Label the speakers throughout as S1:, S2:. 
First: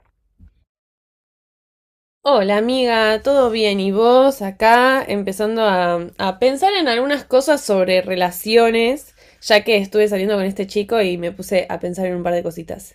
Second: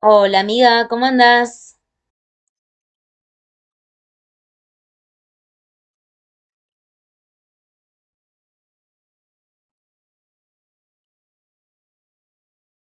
S1: Hola amiga, ¿cómo andás?
S2: Hola amiga, ¿todo bien? ¿Y vos acá empezando a pensar en algunas cosas sobre relaciones, ya que estuve saliendo con este chico y me puse a pensar en un par de cositas?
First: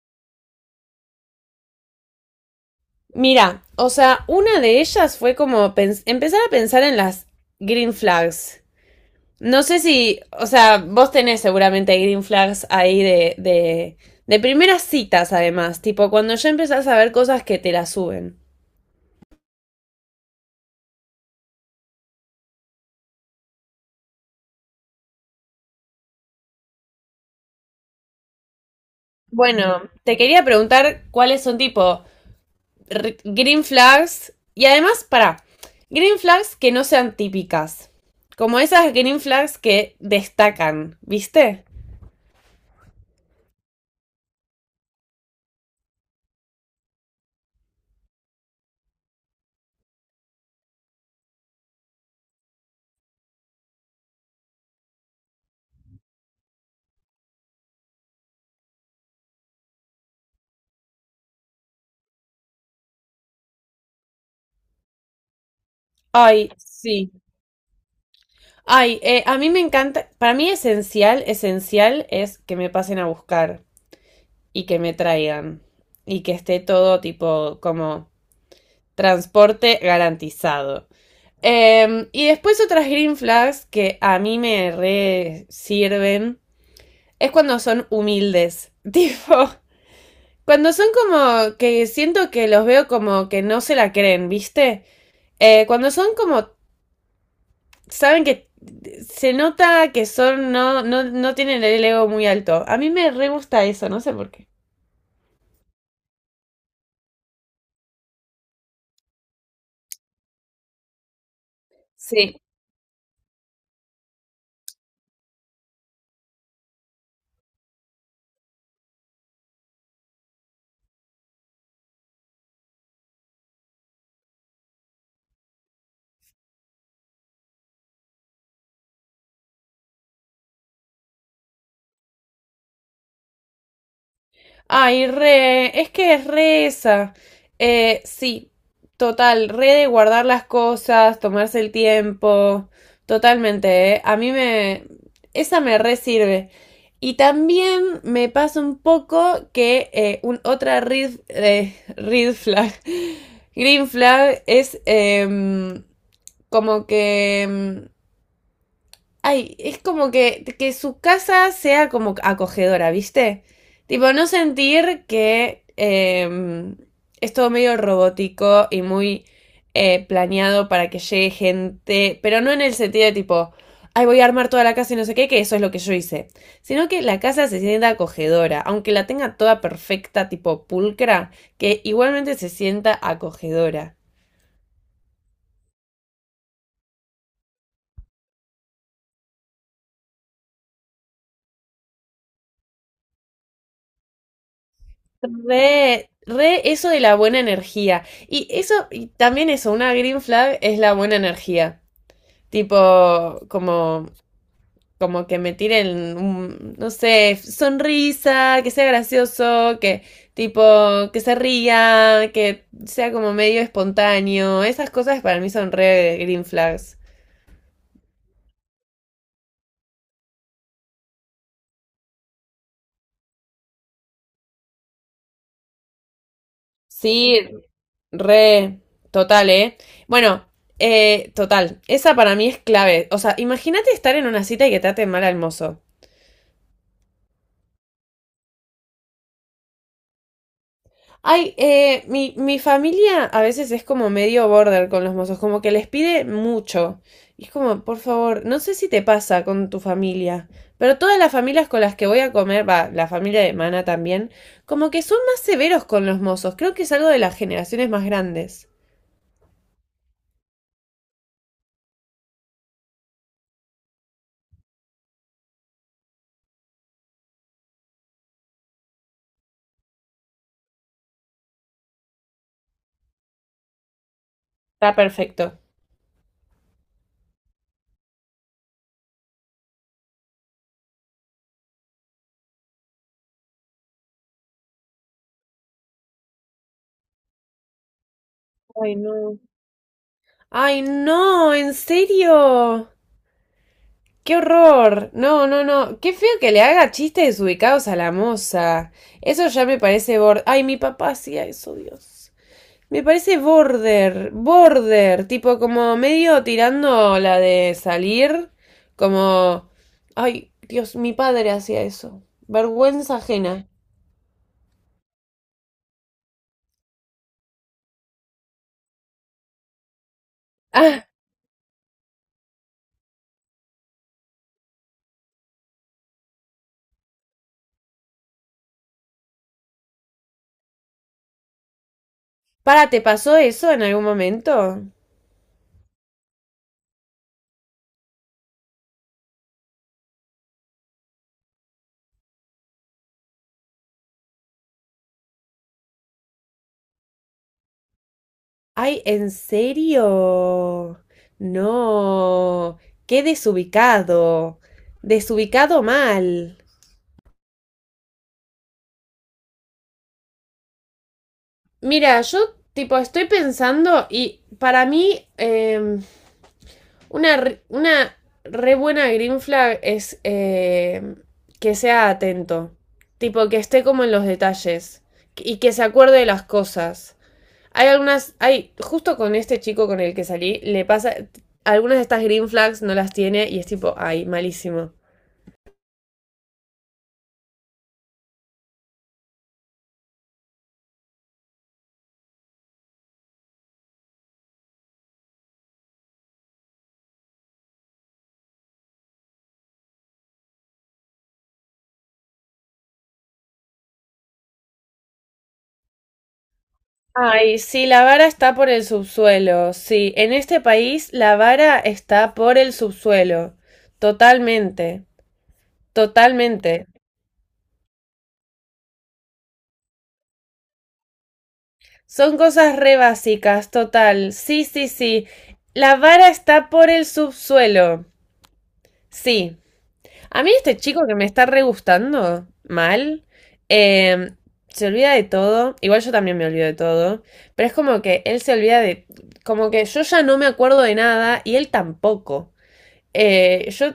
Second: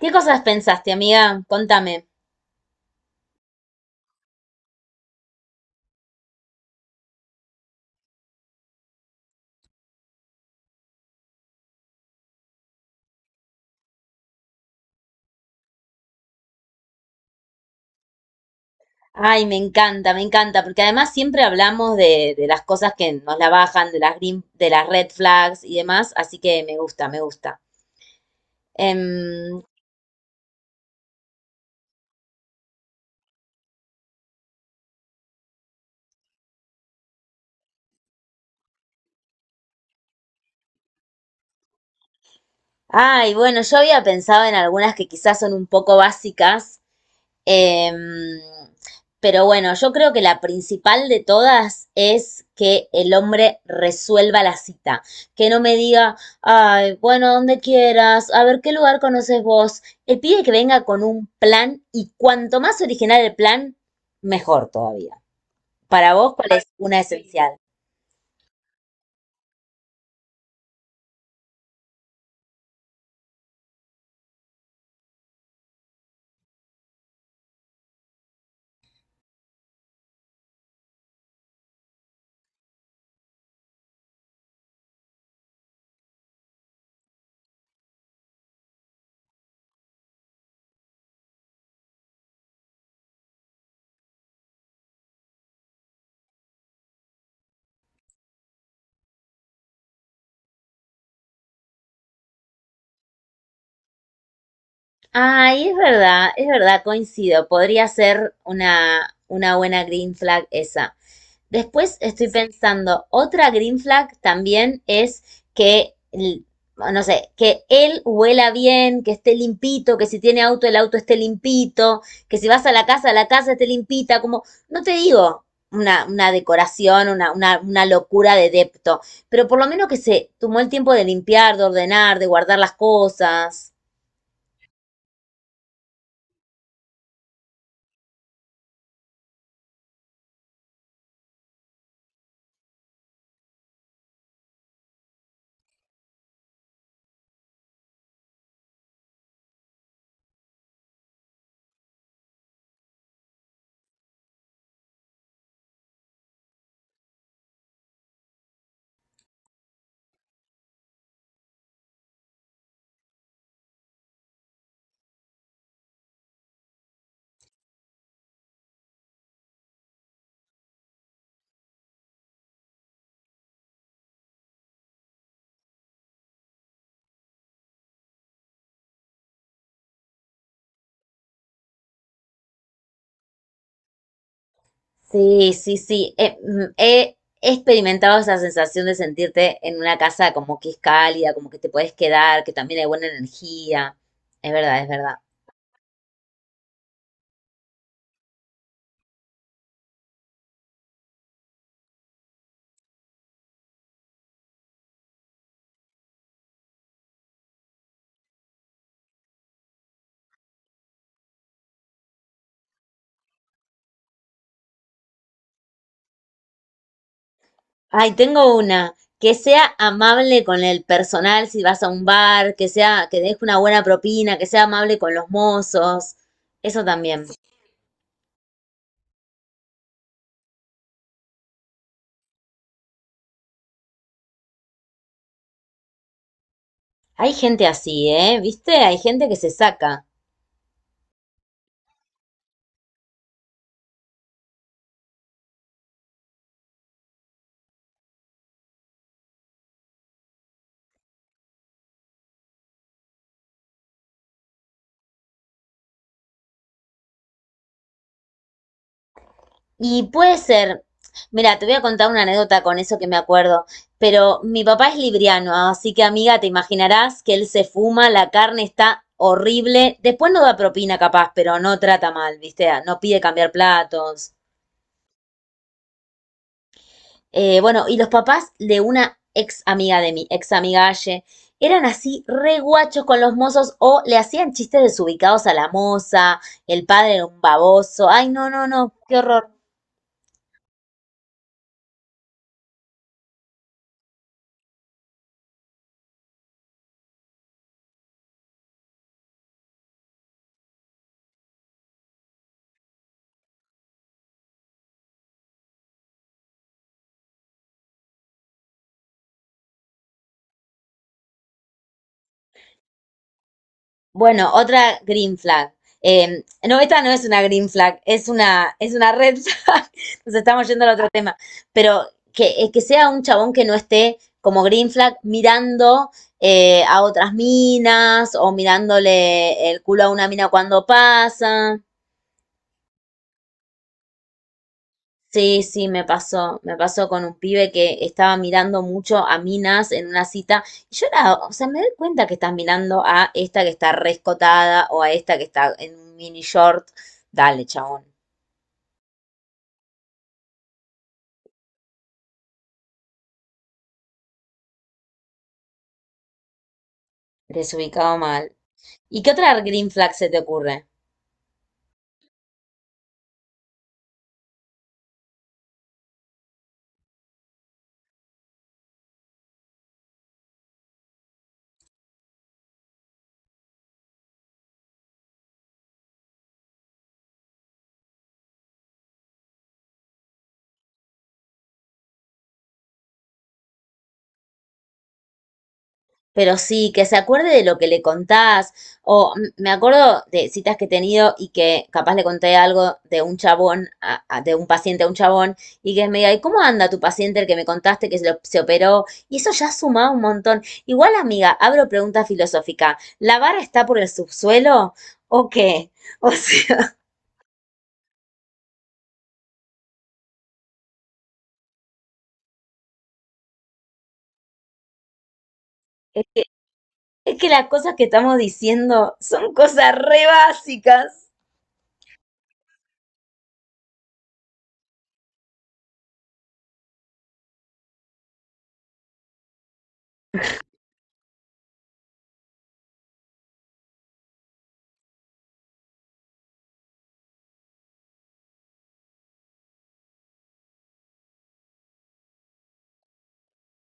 S1: ¿Qué cosas pensaste, amiga? Contame.
S2: Mira, o sea, una de ellas fue como empezar a pensar en las green flags. No sé si, o sea, vos tenés seguramente green flags ahí de primeras citas además, tipo cuando ya empezás a ver cosas que te la suben.
S1: Ay, me encanta, porque además siempre hablamos de las cosas que nos la bajan, de las green, de las red flags y demás, así que me gusta, me gusta. Em,
S2: Bueno, te quería preguntar cuáles son tipo green flags. Y además, para, green flags que no sean típicas. Como esas green flags que destacan, ¿viste?
S1: ay, bueno, yo había pensado en algunas que quizás son un poco básicas. Em, pero bueno, yo creo que la principal de todas es que el hombre resuelva la cita, que no me diga, ay, bueno, donde quieras, a ver qué lugar conoces vos. El pide que venga con un plan y cuanto más original el plan, mejor todavía. Para vos,
S2: Ay,
S1: ¿cuál es una
S2: sí.
S1: esencial?
S2: Ay, a mí me encanta. Para mí esencial, esencial es que me pasen a buscar y que me traigan. Y que esté todo tipo como transporte garantizado. Y después otras green flags que a mí me re sirven es cuando son humildes. Tipo, cuando son como que siento que los veo como que no se la creen, ¿viste? Cuando son como, saben que se nota que son, no, no, no tienen el ego muy alto. A mí me re gusta eso, no sé por qué.
S1: Ay, es verdad, coincido. Podría ser una buena green flag esa. Después estoy
S2: Sí,
S1: pensando, otra green flag también es que, l- no sé, que él huela bien, que esté limpito, que si tiene auto, el auto esté limpito, que si vas a la casa esté limpita, como, no te digo una decoración, una locura de depto, pero por lo menos que se tomó el tiempo de limpiar, de ordenar, de guardar las cosas.
S2: ay, re, es que es re esa. Sí, total, re de guardar las cosas, tomarse el tiempo, totalmente, ¿eh? A mí me, esa me re sirve. Y también me pasa un poco que un, red flag, green flag es como que ay, es como que su casa sea como acogedora, ¿viste? Tipo, no sentir que es todo medio robótico y muy planeado para que llegue gente, pero no en el sentido de tipo, ay, voy a armar toda la casa y no sé qué, que eso es lo que yo hice, sino que la casa se sienta acogedora, aunque la tenga toda perfecta, tipo pulcra, que igualmente se sienta acogedora.
S1: Sí, sí, sí. He experimentado esa sensación de sentirte en una casa como que es cálida, como que te puedes quedar, que también hay buena energía. Es verdad, es verdad.
S2: Re, re eso de la buena energía. Y eso, y también eso, una green flag es la buena energía. Tipo, como, como que me tiren un, no sé, sonrisa, que sea gracioso, que tipo, que se ría, que sea como medio espontáneo. Esas cosas para mí son re green flags.
S1: Ay, tengo una. Que sea amable con el personal si vas a un bar, que sea, que deje una buena propina, que sea amable con los mozos. Eso también.
S2: Sí, re, total, ¿eh? Bueno, total, esa para mí es clave. O sea, imagínate estar en una cita y que traten mal al mozo.
S1: Hay gente así, ¿eh? ¿Viste? Hay gente que se saca.
S2: Ay, mi familia a veces es como medio border con los mozos, como que les pide mucho. Y es como, por favor, no sé si te pasa con tu familia, pero todas las familias con las que voy a comer, va, la familia de Mana también, como que son más severos con los mozos. Creo que es algo de las generaciones más grandes.
S1: Y puede ser, mira, te voy a contar una anécdota con eso que me acuerdo, pero mi papá es libriano, así que amiga, te imaginarás que él se fuma, la carne está horrible, después no da propina capaz, pero no trata mal, viste, no pide cambiar platos.
S2: Está perfecto.
S1: Bueno, y los papás de una ex amiga de mi ex amiga Aye eran así re guachos con los mozos o le hacían chistes desubicados a la moza, el padre era un baboso, ay no, no, no,
S2: Ay,
S1: qué
S2: no.
S1: horror.
S2: Ay, no, en serio. ¡Qué horror! No, no, no. Qué feo que le haga chistes desubicados a la moza. Eso ya me parece border. Ay, mi papá hacía eso, Dios. Me parece border, border, tipo como medio tirando la de salir, como... Ay, Dios, mi padre hacía eso. Vergüenza ajena.
S1: Bueno, otra green flag. No, esta no es una green flag, es una red flag. Nos estamos yendo al
S2: Ah,
S1: otro tema. Pero que sea un chabón que no esté como green flag mirando a otras minas o mirándole el culo a una mina cuando pasa.
S2: para, ¿te pasó eso en algún momento?
S1: Sí, sí, me pasó con un pibe que estaba mirando mucho a minas en una cita y yo era, o sea, me doy cuenta que estás mirando a esta que está rescotada o a esta que está en un mini short. Dale, chabón,
S2: Ay, ¿en serio? No, qué desubicado, desubicado mal.
S1: desubicado mal. ¿Y qué otra green flag se te ocurre?
S2: Mira, yo tipo estoy pensando y para mí una, una re buena green flag es que sea atento, tipo que esté como en los detalles y que se acuerde de las cosas. Hay algunas, hay, justo con este chico con el que salí, le pasa, algunas de estas green flags no las tiene y es tipo, ay, malísimo.
S1: Pero sí, que se acuerde de lo que le contás. Me acuerdo de citas que he tenido y que capaz le conté algo de un chabón, de un paciente a un chabón, y que me diga, ¿y cómo anda tu paciente el que me contaste que se, se operó? Y eso ya suma un montón. Igual, amiga, abro pregunta filosófica. ¿La vara está por el subsuelo o qué? O sea,
S2: Ay, sí, la vara está por el subsuelo. Sí, en este país la vara está por el subsuelo. Totalmente, totalmente.
S1: es que las cosas que estamos diciendo son cosas re básicas.
S2: Son cosas re básicas, total. Sí, sí, sí. La vara está por el subsuelo. Sí, a mí este chico que me está re gustando mal, eh, se olvida de todo, igual yo también me olvido de todo, pero es como que él se olvida de, como que yo ya no me acuerdo de nada y él tampoco. Yo,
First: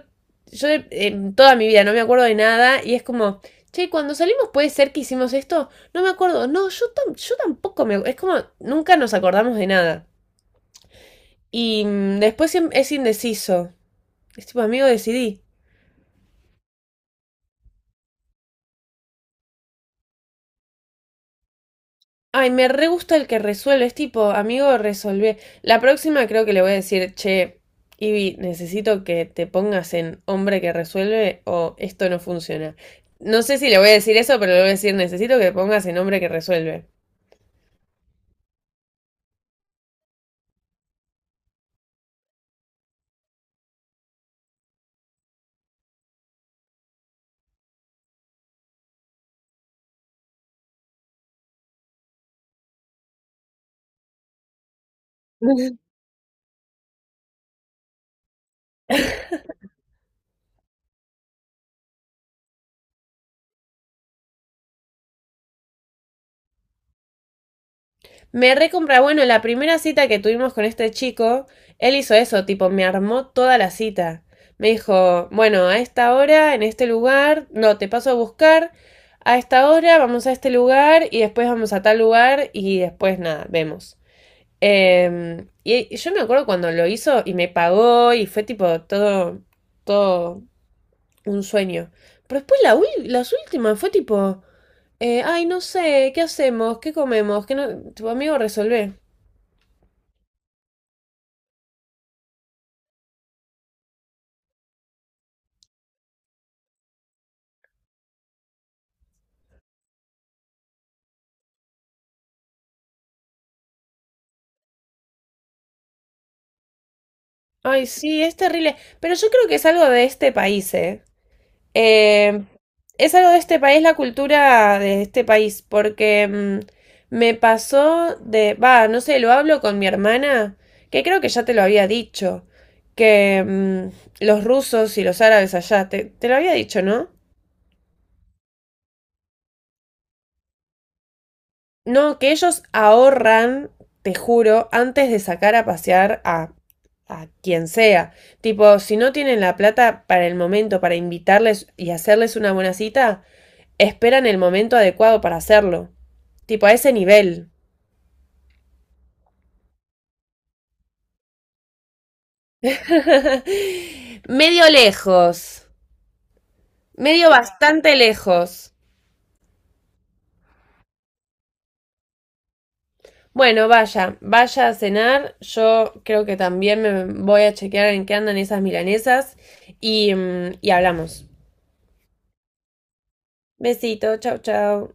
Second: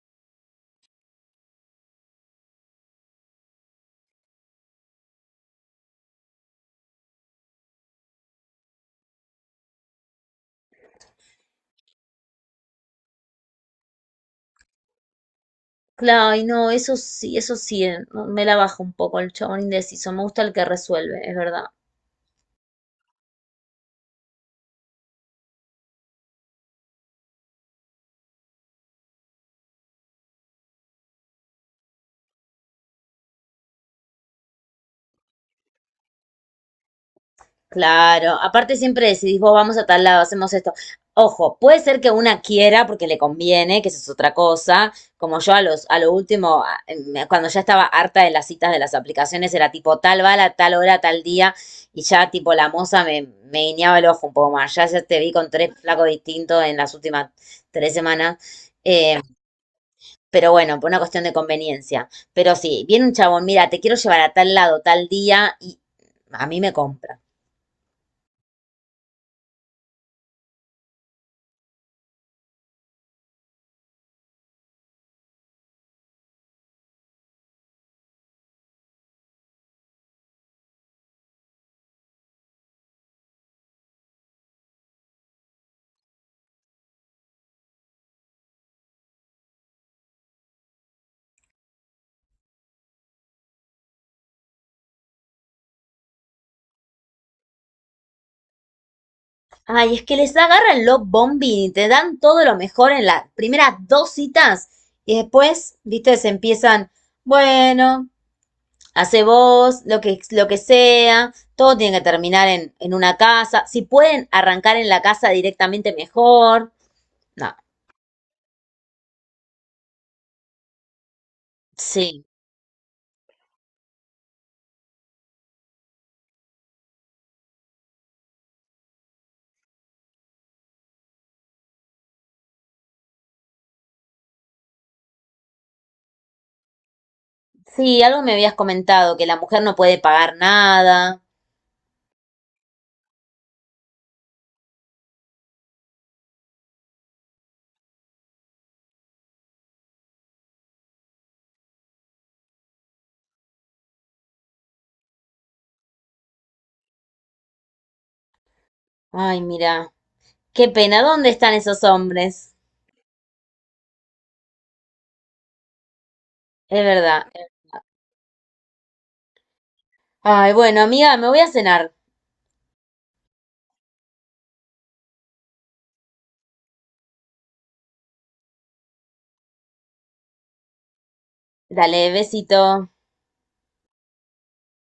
S2: yo en toda mi vida no me acuerdo de nada y es como, che, cuando salimos puede ser que hicimos esto, no me acuerdo, no, yo, yo tampoco me, es como, nunca nos acordamos de nada. Y mm, después es indeciso, es tipo, amigo, decidí.
S1: Claro, y no, eso sí, no, me la bajo un poco el chabón indeciso. Me gusta el que resuelve, es verdad.
S2: Ay, me re gusta el que resuelve, es tipo, amigo, resolvé. La próxima creo que le voy a decir, che, Ivy, necesito que te pongas en hombre que resuelve o esto no funciona. No sé si le voy a decir eso, pero le voy a decir, necesito que te pongas en hombre que resuelve.
S1: Claro, aparte siempre decidís, vos vamos a tal lado, hacemos esto. Ojo, puede ser que una quiera porque le conviene, que eso es otra cosa. Como yo a los, a lo último, cuando ya estaba harta de las citas de las aplicaciones, era tipo tal bala, tal hora, tal día, y ya tipo la moza me, me guiñaba el ojo un poco más. Ya, ya te vi con tres flacos distintos en las últimas 3 semanas. Pero bueno, por una cuestión de conveniencia. Pero sí, viene un chabón, mira, te quiero llevar a tal lado, tal día, y a mí me compra.
S2: Me recompra, bueno, la primera cita que tuvimos con este chico, él hizo eso, tipo, me armó toda la cita. Me dijo, bueno, a esta hora, en este lugar, no, te paso a buscar, a esta hora vamos a este lugar y después vamos a tal lugar y después nada, vemos. Em, y yo me acuerdo cuando lo hizo y me pagó y fue tipo todo, todo un sueño. Pero después la las últimas fue tipo, ay, no sé, ¿qué hacemos? ¿Qué comemos? ¿Qué no? Tu amigo resolvé.
S1: Ay, es que les agarran los bombín y te dan todo lo mejor en las primeras 2 citas. Y después, viste, se empiezan, bueno, hace vos, lo que sea, todo tiene que terminar en una casa. Si pueden arrancar en la casa directamente mejor. No,
S2: Ay, sí, es terrible. Pero yo creo que es algo de este país, ¿eh?
S1: sí.
S2: Eh, es algo de este país, la cultura de este país, porque mm, me pasó de, va, no sé, lo hablo con mi hermana, que creo que ya te lo había dicho, que mm, los rusos y los árabes allá, te lo había dicho, ¿no?
S1: Sí, algo me habías comentado, que la mujer no puede pagar nada.
S2: No, que ellos ahorran, te juro, antes de sacar a pasear a quien sea. Tipo, si no tienen la plata para el momento, para invitarles y hacerles una buena cita, esperan el momento adecuado para hacerlo. Tipo, a ese nivel.
S1: Ay, mira. Qué pena, ¿dónde están esos hombres?
S2: Medio lejos.
S1: Es
S2: Medio
S1: verdad.
S2: bastante lejos.
S1: Ay, bueno, amiga, me voy a cenar.
S2: Bueno, vaya, vaya a cenar. Yo creo que también me voy a chequear en qué andan esas milanesas y, mm, y hablamos.
S1: Dale, besito.
S2: Besito, chao, chao.